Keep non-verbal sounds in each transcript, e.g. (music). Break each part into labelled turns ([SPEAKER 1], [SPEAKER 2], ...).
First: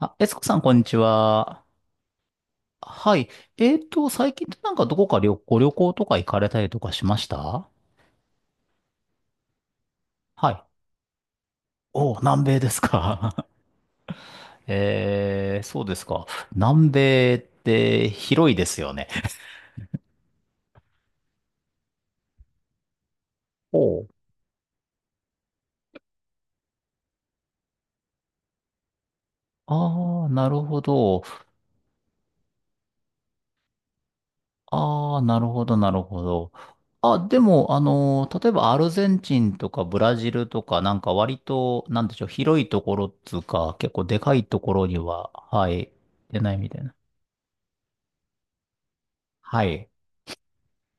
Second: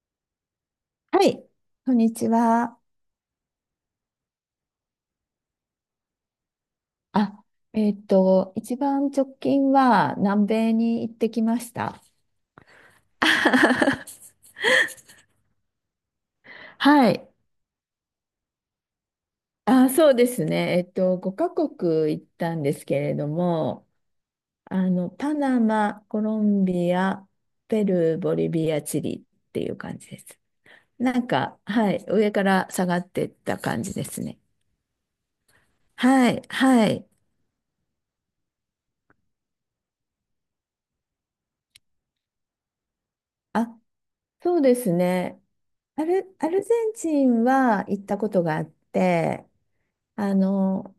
[SPEAKER 1] あ、えつこさん、こんにち
[SPEAKER 2] はい、
[SPEAKER 1] は。
[SPEAKER 2] こんにちは。
[SPEAKER 1] はい。最近ってなんかどこかご旅行とか行かれたりとかしまし
[SPEAKER 2] あ、
[SPEAKER 1] た？
[SPEAKER 2] 一番直近は南
[SPEAKER 1] はい。
[SPEAKER 2] 米に行ってきました。
[SPEAKER 1] お、南米ですか。
[SPEAKER 2] (laughs)
[SPEAKER 1] (laughs) そうですか。南
[SPEAKER 2] はい。
[SPEAKER 1] 米って広いですよね。
[SPEAKER 2] そうですね。5カ国行ったんですけれども、
[SPEAKER 1] おう。
[SPEAKER 2] パナマ、コロンビア、ペルー、ボリビア、チリっていう感じで
[SPEAKER 1] ああ、
[SPEAKER 2] す。
[SPEAKER 1] なるほ
[SPEAKER 2] な
[SPEAKER 1] ど。
[SPEAKER 2] んか、はい、上から下がってった感じですね。
[SPEAKER 1] ああ、なるほど、なるほ
[SPEAKER 2] はい、
[SPEAKER 1] ど。
[SPEAKER 2] はい。
[SPEAKER 1] あ、でも、例えばアルゼンチンとかブラジルとか、なんか割と、なんでしょう、広いところっつうか、
[SPEAKER 2] あ、
[SPEAKER 1] 結構でかい
[SPEAKER 2] そ
[SPEAKER 1] と
[SPEAKER 2] う
[SPEAKER 1] こ
[SPEAKER 2] で
[SPEAKER 1] ろ
[SPEAKER 2] す
[SPEAKER 1] には、
[SPEAKER 2] ね。
[SPEAKER 1] はい、
[SPEAKER 2] アル、
[SPEAKER 1] 出
[SPEAKER 2] ア
[SPEAKER 1] ない
[SPEAKER 2] ル
[SPEAKER 1] みたい
[SPEAKER 2] ゼン
[SPEAKER 1] な。
[SPEAKER 2] チンは行ったことがあって、
[SPEAKER 1] はい。
[SPEAKER 2] あの、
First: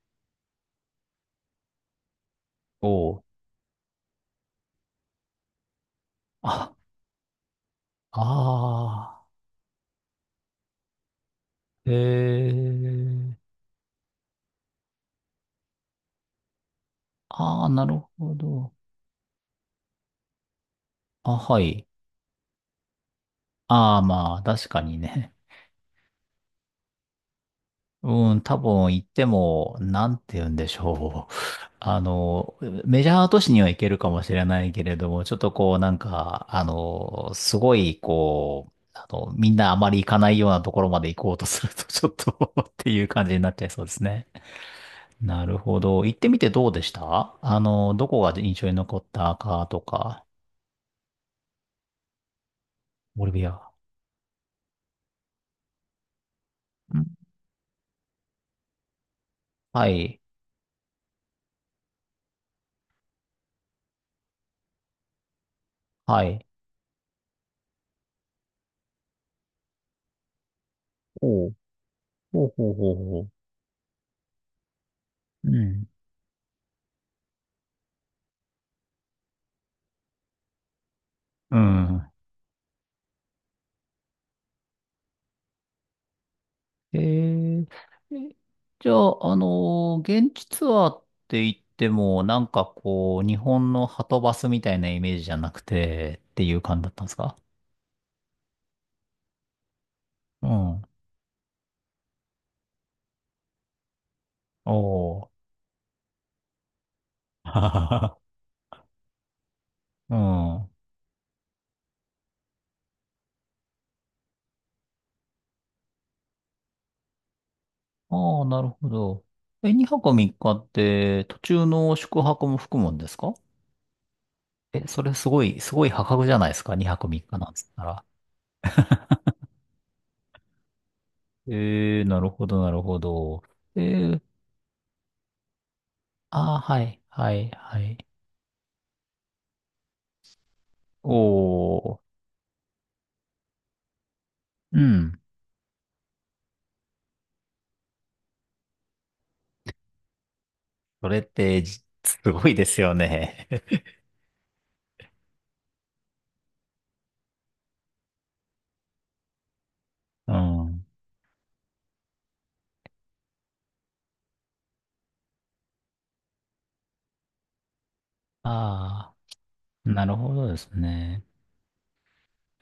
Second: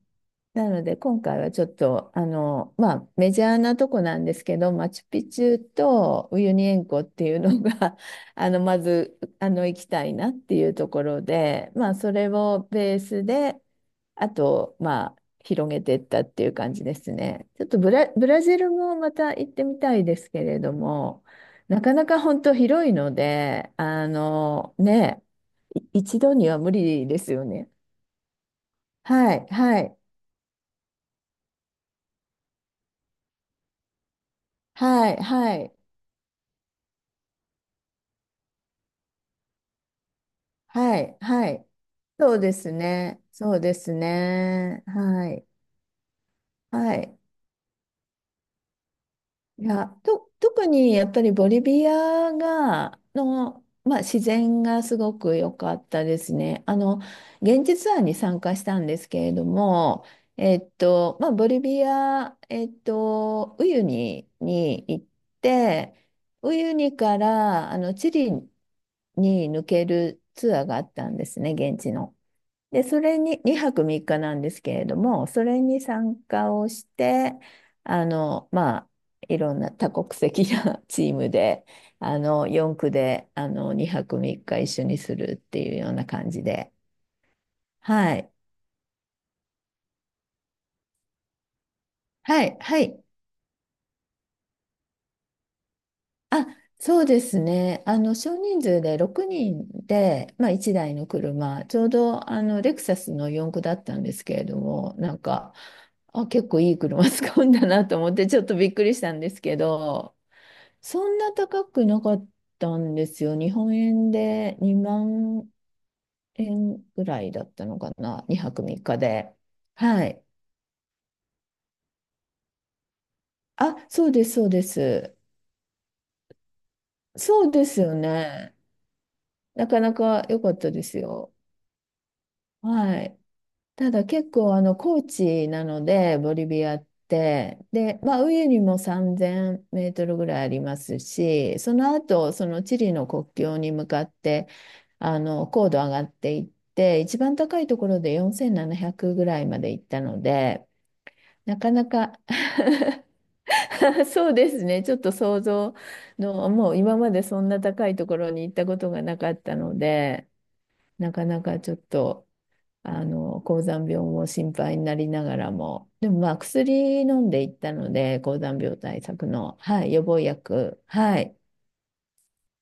[SPEAKER 2] なので今回はちょっと、
[SPEAKER 1] お
[SPEAKER 2] まあ
[SPEAKER 1] お。
[SPEAKER 2] メジャーなとこなんですけど、マチュピチュとウユニ
[SPEAKER 1] あ、
[SPEAKER 2] 塩湖っていうのが (laughs)、まず、
[SPEAKER 1] ああ、
[SPEAKER 2] 行きたいなっていうところで、ま
[SPEAKER 1] え
[SPEAKER 2] あそれをベース
[SPEAKER 1] え、
[SPEAKER 2] で、あと、まあ広げていったっていう感じですね。ち
[SPEAKER 1] あ
[SPEAKER 2] ょっ
[SPEAKER 1] あ、
[SPEAKER 2] と
[SPEAKER 1] な
[SPEAKER 2] ブ
[SPEAKER 1] る
[SPEAKER 2] ラ、ブ
[SPEAKER 1] ほ
[SPEAKER 2] ラジル
[SPEAKER 1] ど。
[SPEAKER 2] もまた行ってみたいですけれども、
[SPEAKER 1] あ、は
[SPEAKER 2] な
[SPEAKER 1] い。
[SPEAKER 2] かなか本当広いので、
[SPEAKER 1] ああ、まあ、確かに
[SPEAKER 2] ね、
[SPEAKER 1] ね。
[SPEAKER 2] 一度には無理ですよね。
[SPEAKER 1] (laughs) うん、多分行って
[SPEAKER 2] はい、
[SPEAKER 1] も、
[SPEAKER 2] はい。
[SPEAKER 1] なんて言うんでしょう。(laughs) あの、メジャー都市には行けるかもしれないけれど
[SPEAKER 2] はい、
[SPEAKER 1] も、ちょっと
[SPEAKER 2] は
[SPEAKER 1] こ
[SPEAKER 2] い、
[SPEAKER 1] う、なんか、すごい、こう、みんなあまり行かないようなところ
[SPEAKER 2] は
[SPEAKER 1] まで行
[SPEAKER 2] い、
[SPEAKER 1] こうと
[SPEAKER 2] は
[SPEAKER 1] す
[SPEAKER 2] い。
[SPEAKER 1] ると、ちょっと
[SPEAKER 2] そうで
[SPEAKER 1] (laughs)
[SPEAKER 2] す
[SPEAKER 1] っていう
[SPEAKER 2] ね。
[SPEAKER 1] 感じになっ
[SPEAKER 2] そう
[SPEAKER 1] ちゃい
[SPEAKER 2] で
[SPEAKER 1] そうで
[SPEAKER 2] す
[SPEAKER 1] すね。
[SPEAKER 2] ね。は
[SPEAKER 1] な
[SPEAKER 2] い、
[SPEAKER 1] るほど。行ってみてどうでし
[SPEAKER 2] はい。
[SPEAKER 1] た？どこが印象に残った
[SPEAKER 2] い
[SPEAKER 1] かと
[SPEAKER 2] や、
[SPEAKER 1] か。
[SPEAKER 2] 特にやっぱりボリビアが、
[SPEAKER 1] ボリビア。
[SPEAKER 2] の、まあ、自然がすごく良かったですね。
[SPEAKER 1] うん。
[SPEAKER 2] 現地ツアーに参加したんですけれど
[SPEAKER 1] は
[SPEAKER 2] も、
[SPEAKER 1] い。
[SPEAKER 2] まあ、ボリビア、ウユニに行って、
[SPEAKER 1] はい。
[SPEAKER 2] ウユニから、チリに抜けるツアーがあったんです
[SPEAKER 1] お
[SPEAKER 2] ね、
[SPEAKER 1] う。
[SPEAKER 2] 現地の。
[SPEAKER 1] ほうほう
[SPEAKER 2] で、
[SPEAKER 1] ほう
[SPEAKER 2] それ
[SPEAKER 1] ほう。
[SPEAKER 2] に、2泊3日なんですけれども、そ
[SPEAKER 1] う
[SPEAKER 2] れに
[SPEAKER 1] ん。
[SPEAKER 2] 参加をして、まあ、いろんな多国籍な (laughs) チーム
[SPEAKER 1] う
[SPEAKER 2] で、
[SPEAKER 1] ん。
[SPEAKER 2] 4区で、2泊3日一緒にするっていうような感じで。
[SPEAKER 1] えー、
[SPEAKER 2] はい。
[SPEAKER 1] えじゃあ、現地ツアーって言っても、な
[SPEAKER 2] は
[SPEAKER 1] ん
[SPEAKER 2] い。
[SPEAKER 1] か
[SPEAKER 2] はい。
[SPEAKER 1] こう、日本のはとバスみたいなイメージじゃなくて、って
[SPEAKER 2] あ、
[SPEAKER 1] いう感じだっ
[SPEAKER 2] そ
[SPEAKER 1] たん
[SPEAKER 2] う
[SPEAKER 1] です
[SPEAKER 2] で
[SPEAKER 1] か？
[SPEAKER 2] すね。少人数で6人で、
[SPEAKER 1] う
[SPEAKER 2] まあ、1
[SPEAKER 1] ん。
[SPEAKER 2] 台の車、ちょうど、レクサスの4駆だったんですけれど
[SPEAKER 1] (laughs)
[SPEAKER 2] も、な
[SPEAKER 1] お
[SPEAKER 2] ん
[SPEAKER 1] ー。
[SPEAKER 2] か、結構いい車 (laughs) 使うんだなと思って、
[SPEAKER 1] (laughs)
[SPEAKER 2] ちょっとびっくりしたんですけど、
[SPEAKER 1] うん。
[SPEAKER 2] そんな高くなかったんですよ。日本円で2万円ぐらいだったのかな。
[SPEAKER 1] ああ、
[SPEAKER 2] 2
[SPEAKER 1] な
[SPEAKER 2] 泊
[SPEAKER 1] る
[SPEAKER 2] 3
[SPEAKER 1] ほ
[SPEAKER 2] 日
[SPEAKER 1] ど。
[SPEAKER 2] で。
[SPEAKER 1] え、2
[SPEAKER 2] は
[SPEAKER 1] 泊
[SPEAKER 2] い。
[SPEAKER 1] 3日っかって途中の宿泊も含むんですか？
[SPEAKER 2] そうです、そうで
[SPEAKER 1] え、それ
[SPEAKER 2] す。
[SPEAKER 1] すごい、すごい破格じゃないですか ?2 泊3日
[SPEAKER 2] そ
[SPEAKER 1] な
[SPEAKER 2] う
[SPEAKER 1] んつ
[SPEAKER 2] で
[SPEAKER 1] っ
[SPEAKER 2] す
[SPEAKER 1] た
[SPEAKER 2] よ
[SPEAKER 1] ら。
[SPEAKER 2] ね。なかなか良かったですよ。
[SPEAKER 1] えー、なるほど、なるほ
[SPEAKER 2] はい。
[SPEAKER 1] ど。え
[SPEAKER 2] ただ
[SPEAKER 1] ー、
[SPEAKER 2] 結構あの高地なのでボリ
[SPEAKER 1] ああ、
[SPEAKER 2] ビア
[SPEAKER 1] は
[SPEAKER 2] っ
[SPEAKER 1] い、はい、
[SPEAKER 2] て
[SPEAKER 1] は
[SPEAKER 2] で、
[SPEAKER 1] い。
[SPEAKER 2] まあ、上にも3000メートルぐらいありますし、その
[SPEAKER 1] おー、
[SPEAKER 2] 後そのチリの国境に向かって
[SPEAKER 1] う
[SPEAKER 2] あ
[SPEAKER 1] ん。
[SPEAKER 2] の高度上がっていって、一番高いところで4700ぐらいまで行ったので、
[SPEAKER 1] それっ
[SPEAKER 2] な
[SPEAKER 1] て
[SPEAKER 2] かなか
[SPEAKER 1] すごいですよね。(laughs)
[SPEAKER 2] (laughs) そうですね、ちょっと想像のもう今までそんな高いところに行ったことがなかったので
[SPEAKER 1] うん。
[SPEAKER 2] なかなかちょっと。高山病も心配になりながらも、でもまあ薬飲んでいったので、高山病対
[SPEAKER 1] あ
[SPEAKER 2] 策の、は
[SPEAKER 1] あ、
[SPEAKER 2] い、予
[SPEAKER 1] なる
[SPEAKER 2] 防
[SPEAKER 1] ほどです
[SPEAKER 2] 薬、は
[SPEAKER 1] ね。
[SPEAKER 2] い、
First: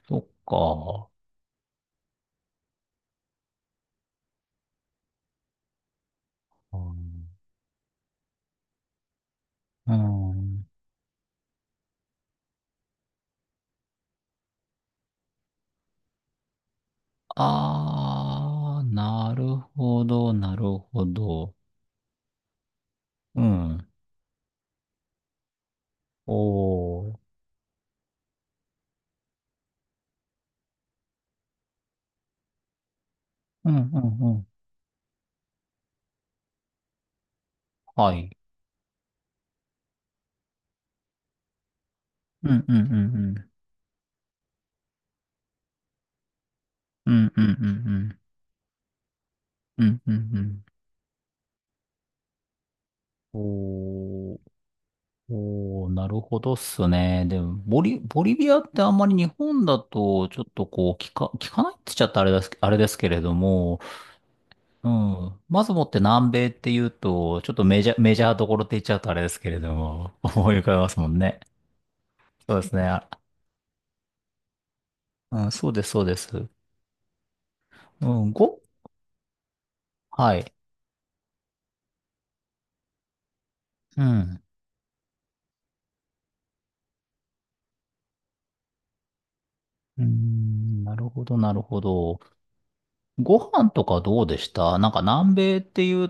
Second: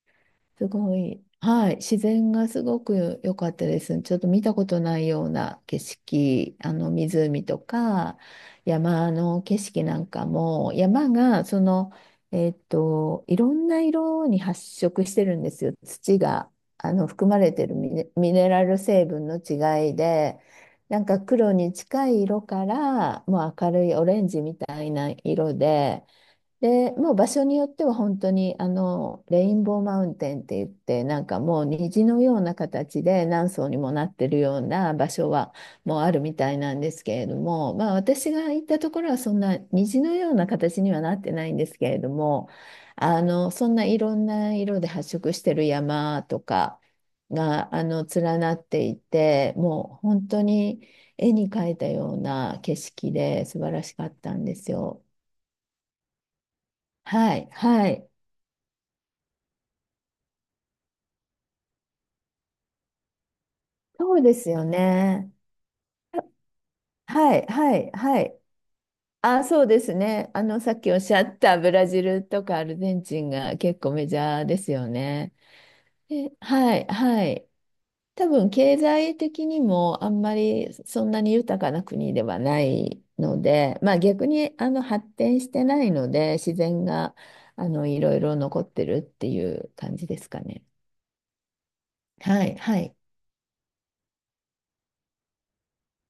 [SPEAKER 1] そっ
[SPEAKER 2] すご
[SPEAKER 1] か。
[SPEAKER 2] い、はい、自然がすごく良かったです。ちょっと見たことないような景色、あ
[SPEAKER 1] う
[SPEAKER 2] の
[SPEAKER 1] ん。
[SPEAKER 2] 湖とか山の景色
[SPEAKER 1] う
[SPEAKER 2] なんか
[SPEAKER 1] ん。
[SPEAKER 2] も、山がいろんな色に発色してるんですよ。土が、含まれてるミネ、ミネラ
[SPEAKER 1] あ
[SPEAKER 2] ル
[SPEAKER 1] あ、
[SPEAKER 2] 成分
[SPEAKER 1] な
[SPEAKER 2] の
[SPEAKER 1] る
[SPEAKER 2] 違い
[SPEAKER 1] ほど、
[SPEAKER 2] で、
[SPEAKER 1] なる
[SPEAKER 2] な
[SPEAKER 1] ほ
[SPEAKER 2] んか黒
[SPEAKER 1] ど。
[SPEAKER 2] に近い色から、
[SPEAKER 1] う
[SPEAKER 2] もう明る
[SPEAKER 1] ん。
[SPEAKER 2] いオレンジみたいな色で、で、
[SPEAKER 1] お
[SPEAKER 2] もう場
[SPEAKER 1] ー。
[SPEAKER 2] 所によっては本当にあのレインボーマウンテンって言って、なんかもう虹のような形で何層
[SPEAKER 1] うん、
[SPEAKER 2] にも
[SPEAKER 1] う
[SPEAKER 2] なって
[SPEAKER 1] ん、う
[SPEAKER 2] る
[SPEAKER 1] ん。
[SPEAKER 2] ような場所はもうあるみたいなんですけれども、まあ
[SPEAKER 1] は
[SPEAKER 2] 私
[SPEAKER 1] い。
[SPEAKER 2] が行ったところはそんな虹のような形にはなってないんですけれど
[SPEAKER 1] う
[SPEAKER 2] も、
[SPEAKER 1] ん、うん、うん、うん。
[SPEAKER 2] そんないろんな色で発色してる山とか
[SPEAKER 1] うん、うん、うん、
[SPEAKER 2] が
[SPEAKER 1] うん。
[SPEAKER 2] 連なっていて、
[SPEAKER 1] う
[SPEAKER 2] も
[SPEAKER 1] ん、
[SPEAKER 2] う
[SPEAKER 1] うんう
[SPEAKER 2] 本当
[SPEAKER 1] ん。
[SPEAKER 2] に絵に描いたような景色で素晴らしかっ
[SPEAKER 1] お
[SPEAKER 2] た
[SPEAKER 1] ー。
[SPEAKER 2] んですよ。
[SPEAKER 1] おー、なるほどっすね。
[SPEAKER 2] は
[SPEAKER 1] で
[SPEAKER 2] い、
[SPEAKER 1] も、
[SPEAKER 2] はい。
[SPEAKER 1] ボリビアってあんまり日本だと、ちょっとこう、聞かないって言っちゃったらあれです、あれですけれども、
[SPEAKER 2] そうですよ
[SPEAKER 1] う
[SPEAKER 2] ね。
[SPEAKER 1] ん。まずもって南米っていう
[SPEAKER 2] は
[SPEAKER 1] と、
[SPEAKER 2] い、
[SPEAKER 1] ちょっと
[SPEAKER 2] はい、
[SPEAKER 1] メ
[SPEAKER 2] は
[SPEAKER 1] ジャー
[SPEAKER 2] い。
[SPEAKER 1] どころって言っちゃうとあれですけれ
[SPEAKER 2] そう
[SPEAKER 1] ど
[SPEAKER 2] です
[SPEAKER 1] も、(laughs)
[SPEAKER 2] ね。
[SPEAKER 1] 思い浮か
[SPEAKER 2] さ
[SPEAKER 1] べ
[SPEAKER 2] っ
[SPEAKER 1] ま
[SPEAKER 2] きお
[SPEAKER 1] す
[SPEAKER 2] っ
[SPEAKER 1] も
[SPEAKER 2] し
[SPEAKER 1] ん
[SPEAKER 2] ゃっ
[SPEAKER 1] ね。
[SPEAKER 2] たブラジルとか
[SPEAKER 1] そう
[SPEAKER 2] ア
[SPEAKER 1] です
[SPEAKER 2] ル
[SPEAKER 1] ね。
[SPEAKER 2] ゼン
[SPEAKER 1] あ、
[SPEAKER 2] チンが結構メジャーですよね。
[SPEAKER 1] うん、そうです、そうで
[SPEAKER 2] で、
[SPEAKER 1] す。
[SPEAKER 2] はい、はい。
[SPEAKER 1] う
[SPEAKER 2] 多
[SPEAKER 1] ん、
[SPEAKER 2] 分、経済的にもあんま
[SPEAKER 1] はい。
[SPEAKER 2] りそんなに豊かな国ではないので、まあ
[SPEAKER 1] う
[SPEAKER 2] 逆
[SPEAKER 1] ん。
[SPEAKER 2] に発展してないので、自然がいろいろ残ってるっていう感
[SPEAKER 1] うー
[SPEAKER 2] じですかね。
[SPEAKER 1] ん、なるほど、なるほど。
[SPEAKER 2] はい、はい。
[SPEAKER 1] ご飯とかどうでした？なんか南米っていう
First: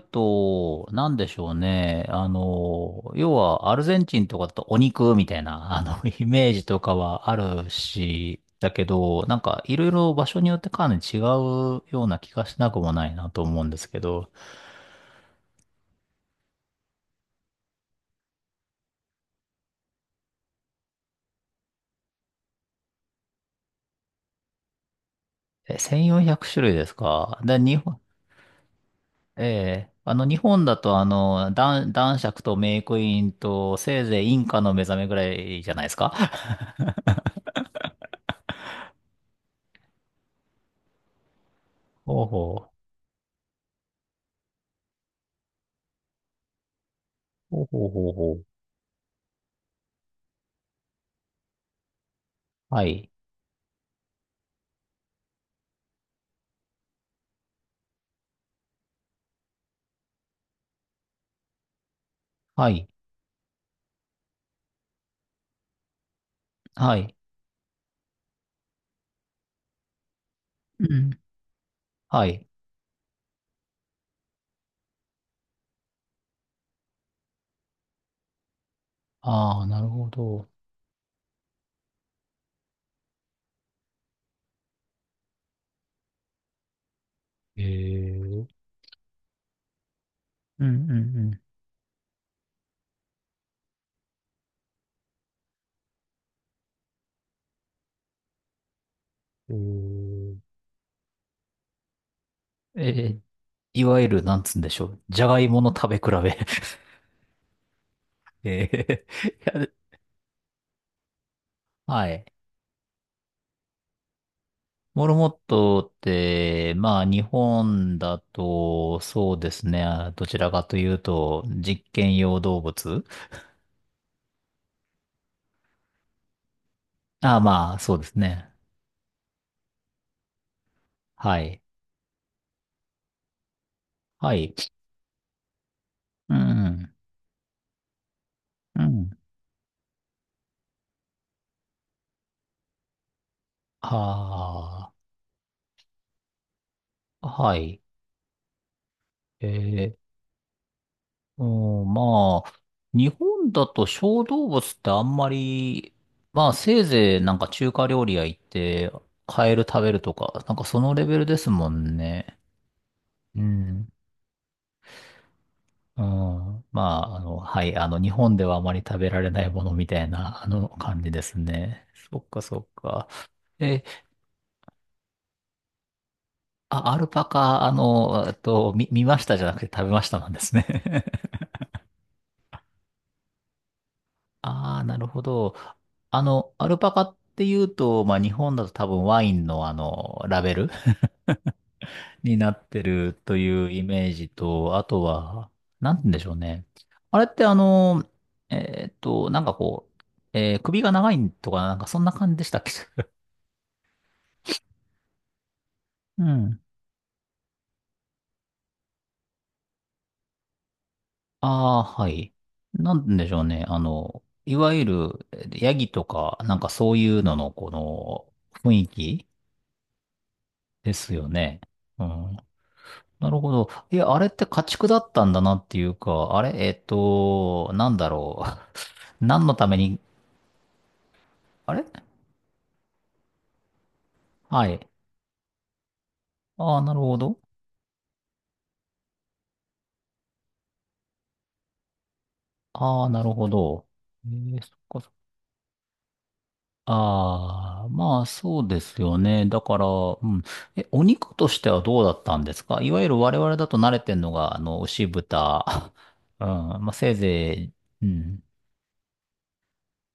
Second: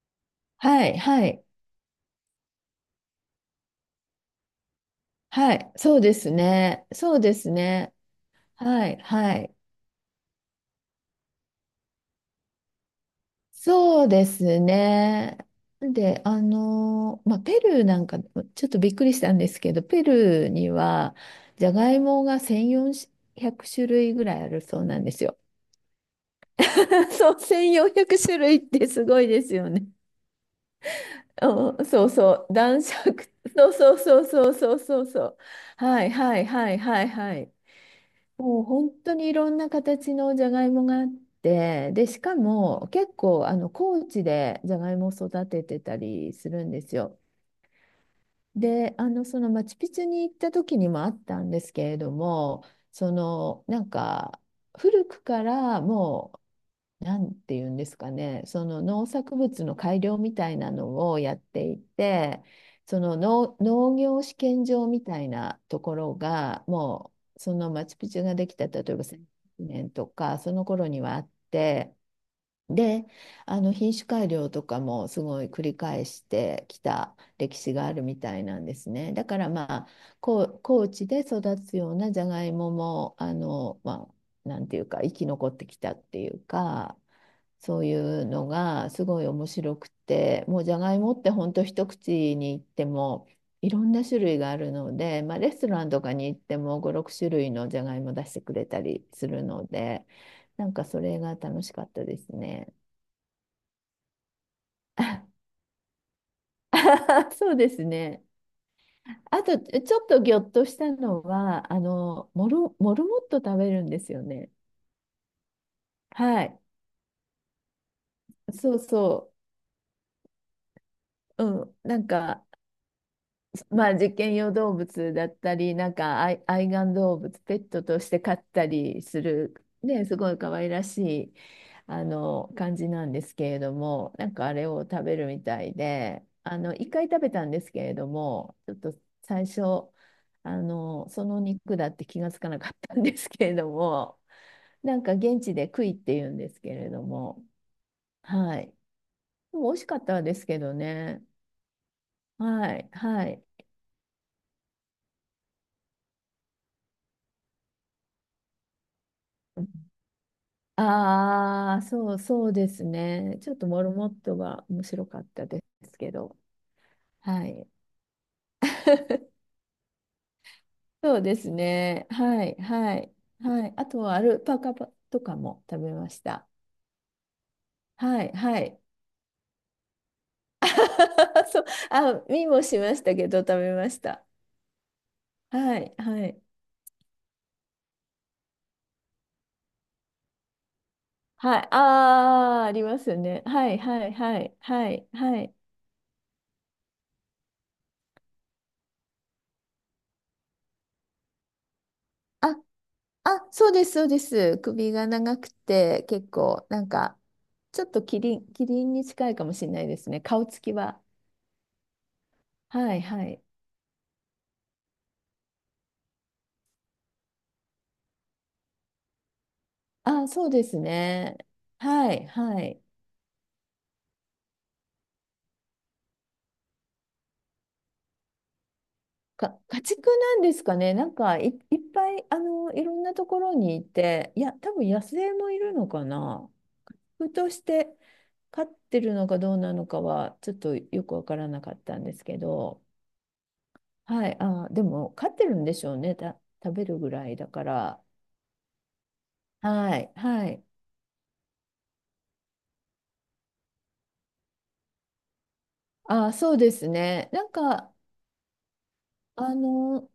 [SPEAKER 2] は
[SPEAKER 1] と、
[SPEAKER 2] い、
[SPEAKER 1] なん
[SPEAKER 2] は
[SPEAKER 1] でし
[SPEAKER 2] い。
[SPEAKER 1] ょうね。要はアルゼンチンとかだとお肉みたい
[SPEAKER 2] はい、
[SPEAKER 1] な、
[SPEAKER 2] そうで
[SPEAKER 1] (laughs) イ
[SPEAKER 2] す
[SPEAKER 1] メージと
[SPEAKER 2] ね。
[SPEAKER 1] か
[SPEAKER 2] そう
[SPEAKER 1] は
[SPEAKER 2] で
[SPEAKER 1] あ
[SPEAKER 2] す
[SPEAKER 1] る
[SPEAKER 2] ね。
[SPEAKER 1] し、だけ
[SPEAKER 2] はい、
[SPEAKER 1] ど、な
[SPEAKER 2] は
[SPEAKER 1] ん
[SPEAKER 2] い。
[SPEAKER 1] かいろいろ場所によってかなり違うような気がしなくもないなと思うんですけ
[SPEAKER 2] そうで
[SPEAKER 1] ど、
[SPEAKER 2] すね。で、まあ、ペルーなんか、ちょっとびっくりしたんですけど、ペルーには、じゃがいもが1400種類ぐらいあるそうなんですよ。
[SPEAKER 1] え、1400種類です
[SPEAKER 2] (laughs) そ
[SPEAKER 1] か？
[SPEAKER 2] う、
[SPEAKER 1] で、
[SPEAKER 2] 1400種類ってすごいで
[SPEAKER 1] え
[SPEAKER 2] すよね。
[SPEAKER 1] え、日本だと、
[SPEAKER 2] うん、そう
[SPEAKER 1] 男
[SPEAKER 2] そ
[SPEAKER 1] 爵
[SPEAKER 2] う、
[SPEAKER 1] とメ
[SPEAKER 2] 男
[SPEAKER 1] イクイ
[SPEAKER 2] 爵、
[SPEAKER 1] ン
[SPEAKER 2] そう
[SPEAKER 1] と、
[SPEAKER 2] そう
[SPEAKER 1] せい
[SPEAKER 2] そ
[SPEAKER 1] ぜ
[SPEAKER 2] う
[SPEAKER 1] いイン
[SPEAKER 2] そう
[SPEAKER 1] カの
[SPEAKER 2] そう
[SPEAKER 1] 目覚
[SPEAKER 2] そう
[SPEAKER 1] めぐ
[SPEAKER 2] そ
[SPEAKER 1] ら
[SPEAKER 2] う。
[SPEAKER 1] いじゃないです
[SPEAKER 2] はい
[SPEAKER 1] か？
[SPEAKER 2] はいはいはいはい。もう本当にいろんな形のじゃがいもがあって、で、し
[SPEAKER 1] ほう
[SPEAKER 2] か
[SPEAKER 1] ほう。
[SPEAKER 2] も結構あの高地でじゃがいもを育ててたりするんですよ。
[SPEAKER 1] ほうほうほうほう。
[SPEAKER 2] で、そのマチュピチュに行った時にもあったんですけれども、
[SPEAKER 1] はい。
[SPEAKER 2] そのなんか古くからもなんていうんですかね、その農作物の改良みたいなのをやっていて、
[SPEAKER 1] はい。
[SPEAKER 2] その農業試験場みたいなところが、
[SPEAKER 1] は
[SPEAKER 2] も
[SPEAKER 1] い。
[SPEAKER 2] うそのマチュピチュができた、例えば100年とか、その
[SPEAKER 1] う
[SPEAKER 2] 頃に
[SPEAKER 1] ん。
[SPEAKER 2] はあって、
[SPEAKER 1] はい。
[SPEAKER 2] で、品種改良とかもすごい繰り返してきた歴史があるみたいなんですね。だから
[SPEAKER 1] ああ、
[SPEAKER 2] ま
[SPEAKER 1] なる
[SPEAKER 2] あ、
[SPEAKER 1] ほ
[SPEAKER 2] こ
[SPEAKER 1] ど。
[SPEAKER 2] う高地で育つようなじゃがいもも、まあ、なんていうか生き残ってきたっていうか、
[SPEAKER 1] え
[SPEAKER 2] そういう
[SPEAKER 1] ー、
[SPEAKER 2] のがすごい面白くて、もう
[SPEAKER 1] う
[SPEAKER 2] じゃ
[SPEAKER 1] ん
[SPEAKER 2] が
[SPEAKER 1] う
[SPEAKER 2] いもって
[SPEAKER 1] ん
[SPEAKER 2] 本当一口にいってもいろんな種類があるので、まあ、レストランとかに行っても5、6種類のじゃがいも出してくれたりする
[SPEAKER 1] う
[SPEAKER 2] ので、
[SPEAKER 1] ん。
[SPEAKER 2] なんかそれが楽しかったですね。
[SPEAKER 1] えー、えーいわゆる、なんつうんでしょう。じ
[SPEAKER 2] あ
[SPEAKER 1] ゃがいもの食べ比べ？
[SPEAKER 2] (laughs) そうですね。
[SPEAKER 1] (laughs) えー、い
[SPEAKER 2] あと
[SPEAKER 1] や、
[SPEAKER 2] ちょっとぎょっとしたのは
[SPEAKER 1] はい。
[SPEAKER 2] モルモット食べるんですよね。
[SPEAKER 1] モルモットっ
[SPEAKER 2] はい。
[SPEAKER 1] て、まあ、日本だ
[SPEAKER 2] そう
[SPEAKER 1] と、そ
[SPEAKER 2] そ
[SPEAKER 1] うですね。あ、どちらかというと、
[SPEAKER 2] う。うん。
[SPEAKER 1] 実
[SPEAKER 2] なん
[SPEAKER 1] 験用
[SPEAKER 2] か
[SPEAKER 1] 動物。
[SPEAKER 2] まあ、実験用動物だったり、なんか愛玩動
[SPEAKER 1] ああ、
[SPEAKER 2] 物、ペッ
[SPEAKER 1] まあ、
[SPEAKER 2] ト
[SPEAKER 1] そう
[SPEAKER 2] と
[SPEAKER 1] で
[SPEAKER 2] し
[SPEAKER 1] す
[SPEAKER 2] て飼っ
[SPEAKER 1] ね。
[SPEAKER 2] たりする、ね、すごい可愛らしい、
[SPEAKER 1] はい。
[SPEAKER 2] 感じなんですけれども、な
[SPEAKER 1] は
[SPEAKER 2] んかあ
[SPEAKER 1] い。
[SPEAKER 2] れを食べるみたいで、
[SPEAKER 1] うん、う
[SPEAKER 2] 一
[SPEAKER 1] ん。
[SPEAKER 2] 回食べたんですけれども、ちょっ
[SPEAKER 1] う
[SPEAKER 2] と
[SPEAKER 1] ん。
[SPEAKER 2] 最初、その肉だって気がつかなかったんですけれども、
[SPEAKER 1] あ
[SPEAKER 2] なんか現地でクイって言うんですけれど
[SPEAKER 1] あ、
[SPEAKER 2] も、
[SPEAKER 1] はい。
[SPEAKER 2] はい。
[SPEAKER 1] え
[SPEAKER 2] でも美味しか
[SPEAKER 1] ー、
[SPEAKER 2] ったですけどね。
[SPEAKER 1] うん、まあ、
[SPEAKER 2] はい、
[SPEAKER 1] 日
[SPEAKER 2] はい。
[SPEAKER 1] 本だと小動物ってあんまり、まあ、せいぜいなんか中華料理屋行って、カエル食べるとか、なんかそのレベルですも
[SPEAKER 2] ああ、
[SPEAKER 1] ん
[SPEAKER 2] そう、
[SPEAKER 1] ね。
[SPEAKER 2] そうですね。
[SPEAKER 1] う
[SPEAKER 2] ちょっとモ
[SPEAKER 1] ん。
[SPEAKER 2] ルモットが面白かったです
[SPEAKER 1] う
[SPEAKER 2] けど。
[SPEAKER 1] ん。まあ、
[SPEAKER 2] は
[SPEAKER 1] は
[SPEAKER 2] い。
[SPEAKER 1] い。日本ではあまり食べられな
[SPEAKER 2] (laughs)
[SPEAKER 1] いものみたいな、感じ
[SPEAKER 2] そ
[SPEAKER 1] で
[SPEAKER 2] うで
[SPEAKER 1] す
[SPEAKER 2] す
[SPEAKER 1] ね。
[SPEAKER 2] ね。
[SPEAKER 1] そっか、
[SPEAKER 2] はい、
[SPEAKER 1] そっ
[SPEAKER 2] は
[SPEAKER 1] か。
[SPEAKER 2] い、はい。
[SPEAKER 1] え、
[SPEAKER 2] あとはアルパカとかも食べました。
[SPEAKER 1] あ、アルパカ、
[SPEAKER 2] はい、はい。
[SPEAKER 1] 見ましたじゃなくて食べましたなんですね？
[SPEAKER 2] (laughs) そう、見もしましたけど食べました。
[SPEAKER 1] ああ、なるほど。
[SPEAKER 2] はい、はい。
[SPEAKER 1] アルパカっていうと、まあ、日本だと多分ワインのラベル (laughs)
[SPEAKER 2] はい。あ
[SPEAKER 1] になっ
[SPEAKER 2] あ、あ
[SPEAKER 1] て
[SPEAKER 2] ります
[SPEAKER 1] る
[SPEAKER 2] よ
[SPEAKER 1] と
[SPEAKER 2] ね。
[SPEAKER 1] い
[SPEAKER 2] は
[SPEAKER 1] う
[SPEAKER 2] い、
[SPEAKER 1] イ
[SPEAKER 2] は
[SPEAKER 1] メー
[SPEAKER 2] い、
[SPEAKER 1] ジ
[SPEAKER 2] はい、
[SPEAKER 1] と、あ
[SPEAKER 2] は
[SPEAKER 1] と
[SPEAKER 2] い、は
[SPEAKER 1] は、
[SPEAKER 2] い。
[SPEAKER 1] なんて言うんでしょうね。あれってなんかこう、首が長いとか、なんかそんな感じでしたっけ？
[SPEAKER 2] そうです、そうです。首が長くて、
[SPEAKER 1] (laughs) う
[SPEAKER 2] 結
[SPEAKER 1] ん。
[SPEAKER 2] 構、なんか、ちょっとキリンに近いかもしれないですね。顔つきは。
[SPEAKER 1] ああ、はい。な
[SPEAKER 2] は
[SPEAKER 1] ん
[SPEAKER 2] い、
[SPEAKER 1] て言うん
[SPEAKER 2] は
[SPEAKER 1] でしょ
[SPEAKER 2] い。
[SPEAKER 1] うね。いわゆる、ヤギとか、なんかそういうのの、この、雰囲気
[SPEAKER 2] そうです
[SPEAKER 1] ですよ
[SPEAKER 2] ね。
[SPEAKER 1] ね。う
[SPEAKER 2] はい、
[SPEAKER 1] ん。
[SPEAKER 2] はい。
[SPEAKER 1] なるほど。いや、あれって家畜だったんだなっていうか、あれなんだろう。(laughs) 何の
[SPEAKER 2] か、
[SPEAKER 1] ため
[SPEAKER 2] 家
[SPEAKER 1] に、
[SPEAKER 2] 畜なんですかね。なんかい、
[SPEAKER 1] あ
[SPEAKER 2] いっ
[SPEAKER 1] れ、
[SPEAKER 2] ぱい、いろんなところにいて、いや、
[SPEAKER 1] は
[SPEAKER 2] 多
[SPEAKER 1] い。
[SPEAKER 2] 分野生もいるのかな。
[SPEAKER 1] ああ、なるほ
[SPEAKER 2] ふ
[SPEAKER 1] ど。
[SPEAKER 2] として飼ってるのかどうなのかは、ちょっとよくわからなかったんですけど、
[SPEAKER 1] ああ、なるほど。え
[SPEAKER 2] はい、
[SPEAKER 1] ー、そっ
[SPEAKER 2] で
[SPEAKER 1] かそっ
[SPEAKER 2] も、
[SPEAKER 1] か。
[SPEAKER 2] 飼ってるんでしょうね。食べるぐらいだか
[SPEAKER 1] ああ、
[SPEAKER 2] ら。
[SPEAKER 1] まあそうですよね。だから、
[SPEAKER 2] はい、
[SPEAKER 1] うん。
[SPEAKER 2] はい。
[SPEAKER 1] え、お肉としてはどうだったんですか？いわゆる我々だと慣れてんのが、牛豚。(laughs) うん。
[SPEAKER 2] そうです
[SPEAKER 1] まあせい
[SPEAKER 2] ね。なん
[SPEAKER 1] ぜい、
[SPEAKER 2] か、
[SPEAKER 1] うん。
[SPEAKER 2] あの、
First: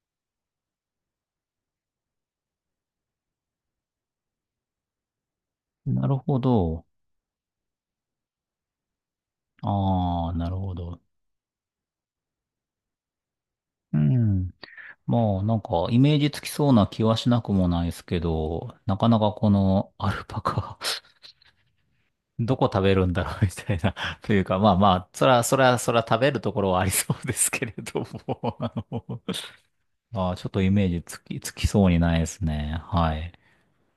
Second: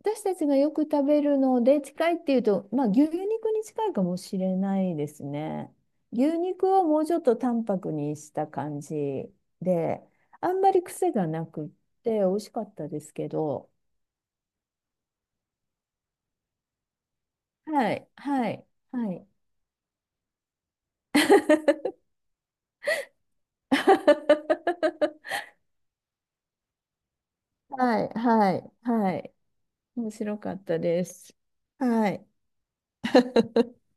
[SPEAKER 2] 私たちがよく食べるので近いっていうと、まあ、牛肉に近いかもしれないですね。
[SPEAKER 1] なるほ
[SPEAKER 2] 牛肉
[SPEAKER 1] ど。
[SPEAKER 2] をもうちょっと淡白にした感じで、
[SPEAKER 1] ああ、な
[SPEAKER 2] あ
[SPEAKER 1] る
[SPEAKER 2] んま
[SPEAKER 1] ほ
[SPEAKER 2] り
[SPEAKER 1] ど。
[SPEAKER 2] 癖がなくって美味しかったですけど、
[SPEAKER 1] うん。まあ、なんか、イメージつきそうな気はしなくもないで
[SPEAKER 2] は
[SPEAKER 1] す
[SPEAKER 2] い、
[SPEAKER 1] け
[SPEAKER 2] はい、
[SPEAKER 1] ど、なか
[SPEAKER 2] は
[SPEAKER 1] な
[SPEAKER 2] い。
[SPEAKER 1] かこのアルパカ (laughs)
[SPEAKER 2] (laughs)
[SPEAKER 1] どこ食べるんだろう (laughs) みたいな (laughs) というか、まあまあ、そら、そら、そら食べるところはありそうですけれど
[SPEAKER 2] はい、は
[SPEAKER 1] も (laughs)
[SPEAKER 2] い、はい。面
[SPEAKER 1] まあー、
[SPEAKER 2] 白
[SPEAKER 1] ちょっ
[SPEAKER 2] か
[SPEAKER 1] と
[SPEAKER 2] っ
[SPEAKER 1] イ
[SPEAKER 2] た
[SPEAKER 1] メージ
[SPEAKER 2] です。
[SPEAKER 1] つきそうに
[SPEAKER 2] は
[SPEAKER 1] ない
[SPEAKER 2] い。
[SPEAKER 1] ですね。はい。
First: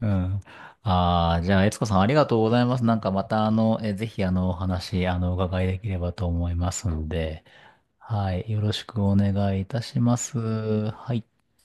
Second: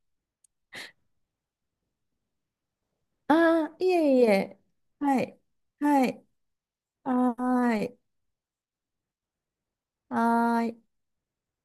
[SPEAKER 1] うん。ああ、じゃあ、悦子さんありがとうございます。なんかまた、
[SPEAKER 2] ああ、い
[SPEAKER 1] ぜ
[SPEAKER 2] えい
[SPEAKER 1] ひ、お
[SPEAKER 2] え。
[SPEAKER 1] 話、
[SPEAKER 2] は
[SPEAKER 1] お
[SPEAKER 2] い。
[SPEAKER 1] 伺いできれ
[SPEAKER 2] は
[SPEAKER 1] ば
[SPEAKER 2] い。
[SPEAKER 1] と思いますん
[SPEAKER 2] は
[SPEAKER 1] で、
[SPEAKER 2] ーい。
[SPEAKER 1] はい。よろしくお願いいたします。
[SPEAKER 2] はーい。
[SPEAKER 1] はい。